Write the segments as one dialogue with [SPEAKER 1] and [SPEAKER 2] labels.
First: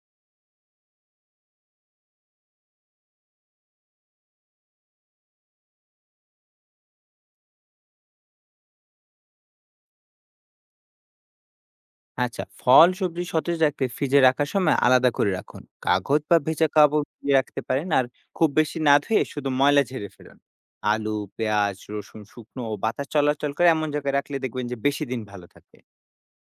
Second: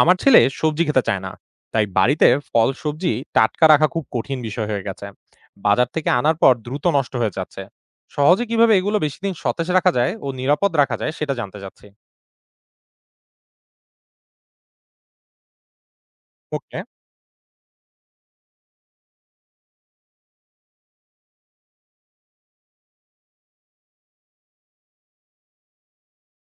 [SPEAKER 1] আমার ছেলে সবজি খেতে চায় না, তাই বাড়িতে ফল সবজি টাটকা রাখা খুব কঠিন বিষয় হয়ে গেছে। বাজার থেকে আনার পর দ্রুত নষ্ট হয়ে যাচ্ছে। সহজে কিভাবে এগুলো বেশি দিন সতেজ রাখা যায় ও নিরাপদ রাখা যায় সেটা জানতে চাচ্ছি।
[SPEAKER 2] আচ্ছা, ফল, সবজি সতেজ রাখতে ফ্রিজে রাখার সময় আলাদা করে রাখুন। কাগজ বা ভেজা
[SPEAKER 1] ওকে।
[SPEAKER 2] কাপড় দিয়ে রাখতে পারেন আর খুব বেশি না ধুয়ে শুধু ময়লা ঝেড়ে ফেলুন। আলু, পেঁয়াজ, রসুন শুকনো ও বাতাস চলাচল করে এমন জায়গায় রাখলে দেখবেন যে বেশি দিন ভালো থাকে।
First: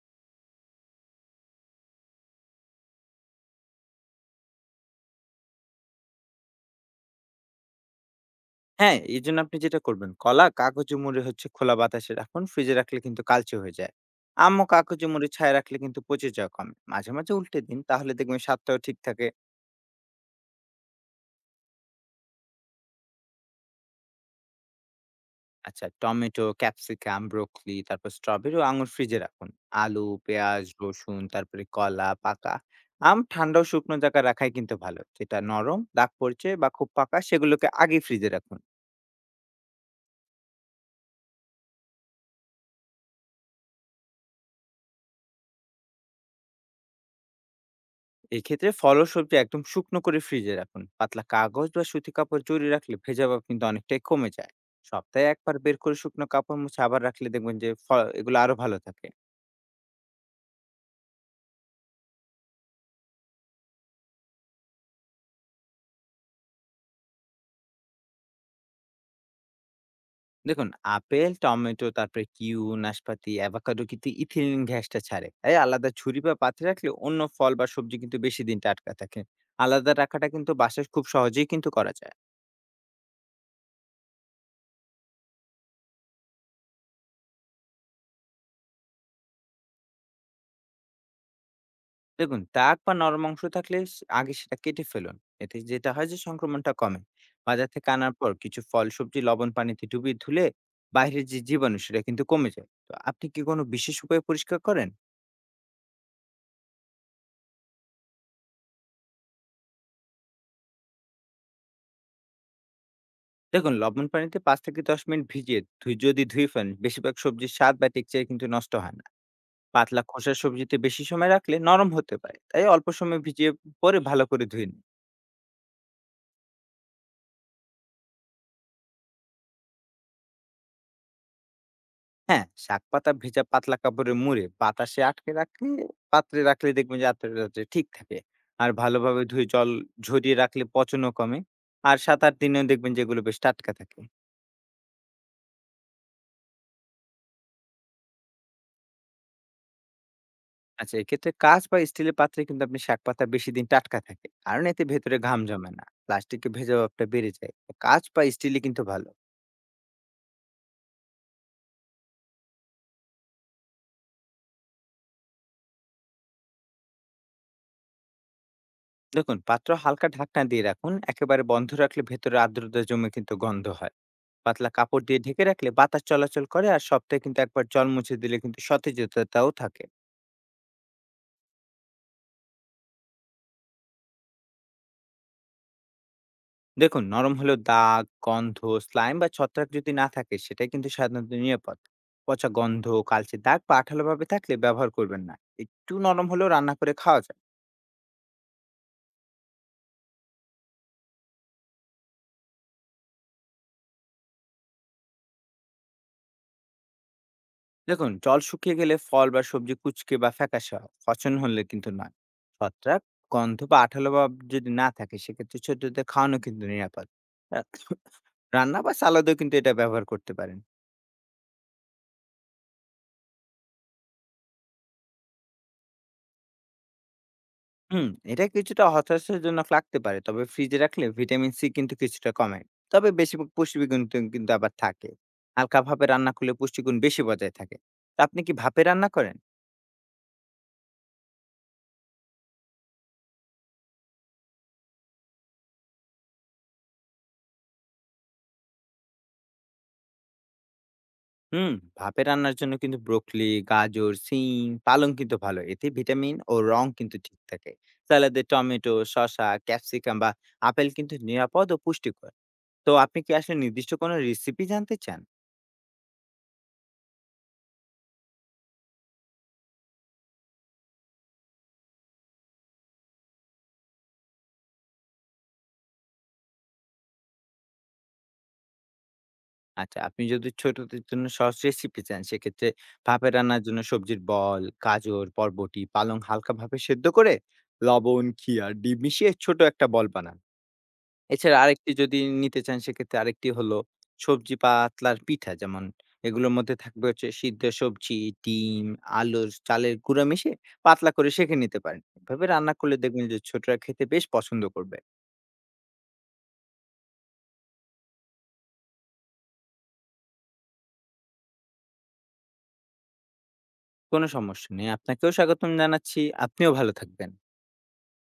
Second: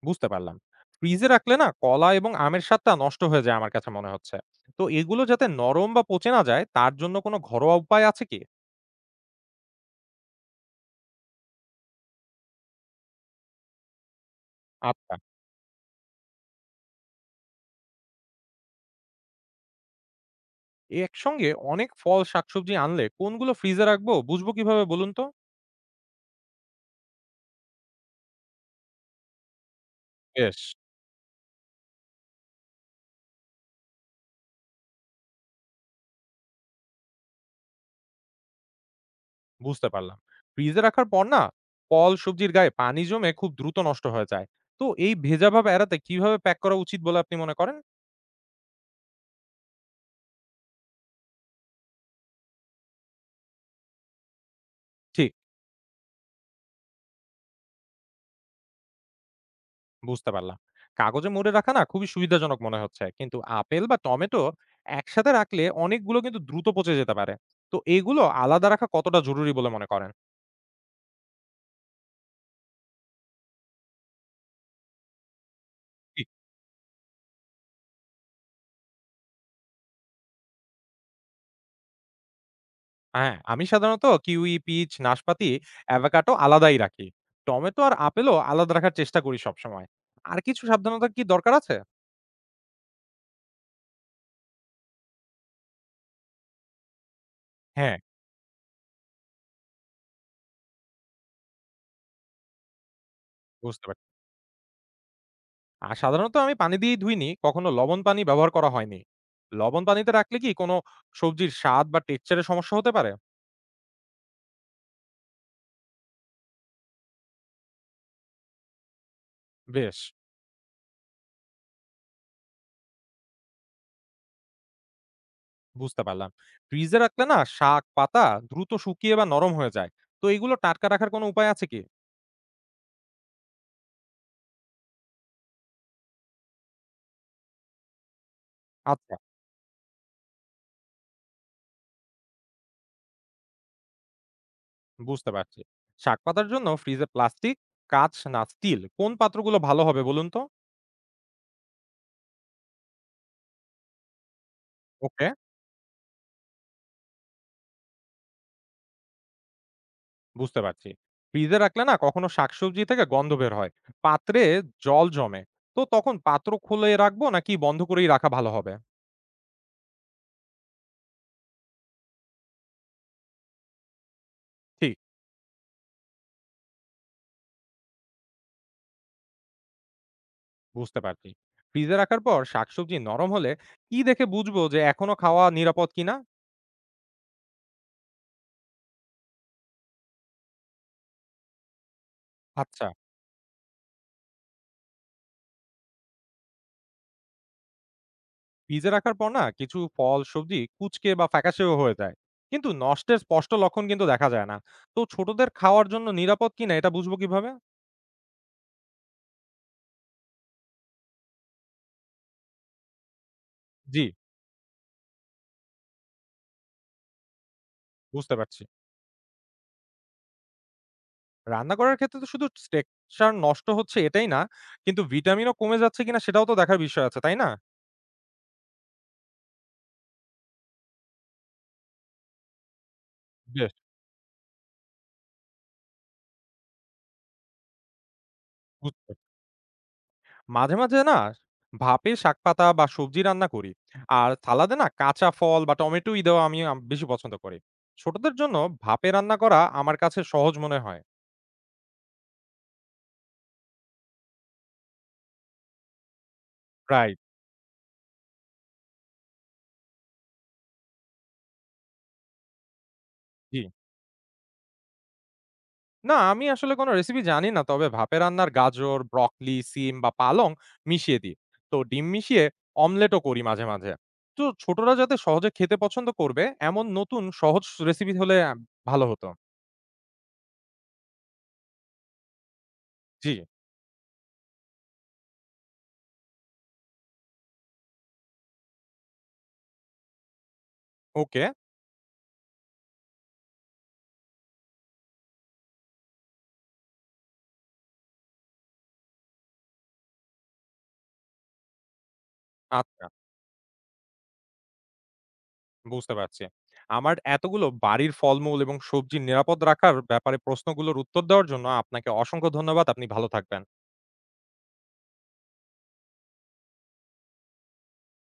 [SPEAKER 1] বুঝতে পারলাম। ফ্রিজে রাখলে না কলা এবং আমের স্বাদটা নষ্ট হয়ে যায় আমার কাছে মনে হচ্ছে। তো এগুলো যাতে নরম বা পচে না যায় তার জন্য কোনো ঘরোয়া উপায় আছে কি?
[SPEAKER 2] হ্যাঁ, এজন্য আপনি যেটা করবেন কলা কাগজে মুড়ে হচ্ছে খোলা বাতাসে রাখুন। ফ্রিজে রাখলে কিন্তু কালচে হয়ে যায়। আম ও কাগজে
[SPEAKER 1] আচ্ছা,
[SPEAKER 2] মুড়ে ছায়ায় রাখলে কিন্তু পচে যাওয়া কমে। মাঝে, মাঝে উল্টে দিন তাহলে দেখবেন স্বাদটাও ঠিক থাকে।
[SPEAKER 1] একসঙ্গে অনেক ফল শাকসবজি আনলে কোনগুলো ফ্রিজে রাখবো বুঝবো কিভাবে বলুন তো?
[SPEAKER 2] আচ্ছা টমেটো, ক্যাপসিকাম, ব্রোকলি, তারপর স্ট্রবেরি ও আঙুর ফ্রিজে রাখুন। আলু,
[SPEAKER 1] বেশ।
[SPEAKER 2] পেঁয়াজ, রসুন, তারপরে কলা, পাকা আম ঠান্ডা ও শুকনো জায়গায় রাখাই কিন্তু ভালো। যেটা নরম, দাগ পড়ছে বা খুব পাকা সেগুলোকে আগে ফ্রিজে রাখুন।
[SPEAKER 1] বুঝতে পারলাম। ফ্রিজে রাখার পর না ফল, সবজির গায়ে পানি জমে খুব দ্রুত নষ্ট হয়ে যায়। তো এই ভেজা ভাব এড়াতে কিভাবে প্যাক করা উচিত বলে আপনি মনে করেন?
[SPEAKER 2] এক্ষেত্রে ফল ও সবজি একদম শুকনো করে ফ্রিজে রাখুন। পাতলা কাগজ বা সুতি কাপড় জড়িয়ে রাখলে ভেজা ভাব কিন্তু অনেকটাই কমে যায়। সপ্তাহে
[SPEAKER 1] ঠিক।
[SPEAKER 2] একবার বের করে শুকনো কাপড় মুছে আবার রাখলে দেখবেন যে এগুলো আরো ভালো থাকে।
[SPEAKER 1] বুঝতে পারলাম। কাগজে মুড়ে রাখা না খুবই সুবিধাজনক মনে হচ্ছে। কিন্তু আপেল বা টমেটো একসাথে রাখলে অনেকগুলো কিন্তু দ্রুত পচে যেতে পারে। তো এগুলো আলাদা রাখা কতটা জরুরি বলে মনে করেন?
[SPEAKER 2] দেখুন আপেল, টমেটো, তারপরে নাশপাতি, অ্যাভোকাডো কিন্তু ইথিলিন গ্যাসটা ছাড়ে। তাই আলাদা ছুরি
[SPEAKER 1] ঠিক।
[SPEAKER 2] বা পাত্রে রাখলে অন্য ফল বা সবজি কিন্তু বেশি দিন টাটকা থাকে। আলাদা রাখাটা কিন্তু বাসায় খুব সহজেই কিন্তু করা যায়।
[SPEAKER 1] হ্যাঁ, আমি সাধারণত কিউই, পিচ, নাশপাতি, অ্যাভোকাডো আলাদাই রাখি। টমেটো আর আপেলও আলাদা রাখার চেষ্টা করি সবসময়। আর কিছু সাবধানতা কি দরকার আছে?
[SPEAKER 2] দেখুন দাগ বা নরম অংশ থাকলে সে আগে সেটা কেটে ফেলুন। এতে যেটা হয় যে সংক্রমণটা কমে। বাজার থেকে
[SPEAKER 1] হ্যাঁ।
[SPEAKER 2] আনার পর কিছু ফল সবজি লবণ পানিতে ডুবিয়ে ধুলে বাইরের যে জীবাণু সেটা কিন্তু কমে যায়। তো আপনি কি কোনো
[SPEAKER 1] বুঝতে
[SPEAKER 2] বিশেষ উপায়ে পরিষ্কার করেন?
[SPEAKER 1] আর সাধারণত আমি পানি দিয়েই ধুইনি, কখনো লবণ পানি ব্যবহার করা হয়নি। লবণ পানিতে রাখলে কি কোনো সবজির স্বাদ বা টেক্সচারে সমস্যা হতে পারে?
[SPEAKER 2] দেখুন লবণ পানিতে 5 থেকে 10 মিনিট ভিজিয়ে যদি ধুয়ে ফেলেন বেশিরভাগ সবজির স্বাদ বা টেক্সচার কিন্তু নষ্ট হয় না।
[SPEAKER 1] বেশ।
[SPEAKER 2] পাতলা খোসার সবজিতে বেশি সময় রাখলে নরম হতে পারে তাই অল্প সময় ভিজিয়ে পরে ভালো করে ধুয়ে নিন।
[SPEAKER 1] বুঝতে পারলাম। ফ্রিজে রাখলে না শাক, পাতা দ্রুত শুকিয়ে বা নরম হয়ে যায়। তো এগুলো টাটকা রাখার কোনো উপায় আছে কি?
[SPEAKER 2] হ্যাঁ শাক পাতা ভেজা পাতলা কাপড়ে মুড়ে বাতাসে আটকে রাখলে পাত্রে রাখলে দেখবেন যে আত্মটা ঠিক থাকে। আর
[SPEAKER 1] আচ্ছা।
[SPEAKER 2] ভালোভাবে ধুয়ে জল ঝরিয়ে রাখলে পচনও কমে। আর 7-8 দিনেও দেখবেন যেগুলো বেশ টাটকা থাকে।
[SPEAKER 1] বুঝতে পারছি। শাক পাতার জন্য ফ্রিজে প্লাস্টিক, কাঁচ না স্টিল কোন পাত্রগুলো ভালো হবে বলুন তো?
[SPEAKER 2] আচ্ছা, এক্ষেত্রে কাঁচ বা স্টিলের পাত্রে কিন্তু আপনি শাকপাতা বেশি দিন টাটকা থাকে। কারণ এতে ভেতরে
[SPEAKER 1] ওকে।
[SPEAKER 2] ঘাম জমে না। প্লাস্টিকে ভেজা ভাবটা বেড়ে যায়। তো কাঁচ বা স্টিলই কিন্তু ভালো।
[SPEAKER 1] বুঝতে পারছি। ফ্রিজে রাখলে না কখনো শাকসবজি থেকে গন্ধ বের হয়। পাত্রে জল জমে। তো তখন পাত্র খুলে রাখবো নাকি বন্ধ করেই রাখা ভালো হবে?
[SPEAKER 2] দেখুন, পাত্র হালকা ঢাকনা দিয়ে রাখুন। একেবারে বন্ধ রাখলে ভেতরে আর্দ্রতা জমে কিন্তু গন্ধ হয়। পাতলা
[SPEAKER 1] ঠিক।
[SPEAKER 2] কাপড় দিয়ে ঢেকে রাখলে বাতাস চলাচল করে আর সপ্তাহে কিন্তু একবার জল মুছে দিলে কিন্তু সতেজতাটাও থাকে।
[SPEAKER 1] বুঝতে পারছি। ফ্রিজে রাখার পর শাকসবজি নরম হলে কি দেখে বুঝবো যে এখনো খাওয়া নিরাপদ কিনা?
[SPEAKER 2] দেখুন নরম হলেও দাগ গন্ধ স্লাইম বা ছত্রাক যদি না থাকে সেটা কিন্তু সাধারণত নিরাপদ। পচা
[SPEAKER 1] আচ্ছা।
[SPEAKER 2] গন্ধ কালচে দাগ বা আঠালো ভাবে থাকলে ব্যবহার করবেন না। একটু নরম হলেও রান্না করে খাওয়া যায়।
[SPEAKER 1] ফ্রিজে রাখার পর না কিছু ফল, সবজি কুঁচকে বা ফ্যাকাশেও হয়ে যায়। কিন্তু নষ্টের স্পষ্ট লক্ষণ কিন্তু দেখা যায় না। তো ছোটদের খাওয়ার জন্য নিরাপদ কিনা এটা বুঝবো কিভাবে?
[SPEAKER 2] দেখুন জল শুকিয়ে গেলে ফল বা সবজি কুচকে বা ফ্যাকাশে হয় পচন হলে কিন্তু নয়। ছত্রাক গন্ধ বা
[SPEAKER 1] জি।
[SPEAKER 2] আঠালো ভাব যদি না থাকে সেক্ষেত্রে ছোটদের খাওয়ানো কিন্তু নিরাপদ। আহ,
[SPEAKER 1] বুঝতে পারছি।
[SPEAKER 2] রান্না বা সালাদেও কিন্তু এটা ব্যবহার করতে পারেন।
[SPEAKER 1] রান্না করার ক্ষেত্রে তো শুধু টেক্সচার নষ্ট হচ্ছে এটাই না, কিন্তু ভিটামিনও কমে যাচ্ছে কিনা সেটাও তো দেখার বিষয় আছে, তাই না?
[SPEAKER 2] হুম, এটা কিছুটা হতাশাজনক লাগতে পারে। তবে ফ্রিজে রাখলে ভিটামিন সি কিন্তু কিছুটা কমে। তবে বেশিরভাগ
[SPEAKER 1] বেশ।
[SPEAKER 2] পুষ্টিগুণ তি কিন্তু আবার থাকে। হালকা ভাবে রান্না করলে পুষ্টিগুণ বেশি বজায় থাকে। তো আপনি কি ভাপে
[SPEAKER 1] বুঝতে
[SPEAKER 2] রান্না
[SPEAKER 1] পারলাম।
[SPEAKER 2] করেন?
[SPEAKER 1] মাঝে, মাঝে না ভাপে শাকপাতা বা সবজি রান্না করি। আর সালাদে না কাঁচা ফল বা টমেটোই দেওয়া আমি আম বেশি পছন্দ করি। ছোটদের জন্য ভাপে রান্না করা আমার কাছে সহজ মনে হয়।
[SPEAKER 2] হুম, ভাপে রান্নার জন্য কিন্তু ব্রোকলি, গাজর, সিম, পালং কিন্তু ভালো। এতে ভিটামিন ও রং কিন্তু
[SPEAKER 1] রাইট।
[SPEAKER 2] ঠিক থাকে। সালাদে টমেটো, শসা, ক্যাপসিকাম বা আপেল কিন্তু নিরাপদ ও পুষ্টিকর। তো আপনি কি আসলে
[SPEAKER 1] জি।
[SPEAKER 2] নির্দিষ্ট কোনো রেসিপি জানতে চান?
[SPEAKER 1] না, আমি আসলে কোনো রেসিপি জানি না। তবে ভাপে রান্নার গাজর, ব্রকলি, সিম বা পালং মিশিয়ে দিই। তো ডিম মিশিয়ে অমলেটও করি মাঝে, মাঝে। তো ছোটরা যাতে সহজে খেতে পছন্দ করবে এমন নতুন সহজ রেসিপি হলে ভালো হতো।
[SPEAKER 2] আচ্ছা, আপনি যদি ছোটদের জন্য সহজ রেসিপি চান, সেক্ষেত্রে ভাপে
[SPEAKER 1] জি।
[SPEAKER 2] রান্নার জন্য সবজির বল, গাজর, বরবটি, পালং হালকাভাবে সেদ্ধ করে লবণ, ঘি আর ডিম মিশিয়ে ছোট একটা বল বানান।
[SPEAKER 1] ওকে।
[SPEAKER 2] এছাড়া আরেকটি যদি নিতে চান, সেক্ষেত্রে আরেকটি হলো সবজি পাতলার পিঠা। যেমন এগুলোর মধ্যে থাকবে হচ্ছে সিদ্ধ সবজি, ডিম, আলুর চালের গুঁড়া মিশিয়ে পাতলা করে সেঁকে নিতে পারেন। এভাবে রান্না করলে
[SPEAKER 1] আচ্ছা।
[SPEAKER 2] দেখবেন যে ছোটরা খেতে বেশ পছন্দ করবে।
[SPEAKER 1] বুঝতে পারছি। আমার এতগুলো বাড়ির ফলমূল এবং সবজি নিরাপদ রাখার ব্যাপারে প্রশ্নগুলোর উত্তর দেওয়ার জন্য আপনাকে অসংখ্য ধন্যবাদ। আপনি ভালো থাকবেন।
[SPEAKER 2] কোনো সমস্যা নেই। আপনাকেও স্বাগতম জানাচ্ছি। আপনিও ভালো থাকবেন।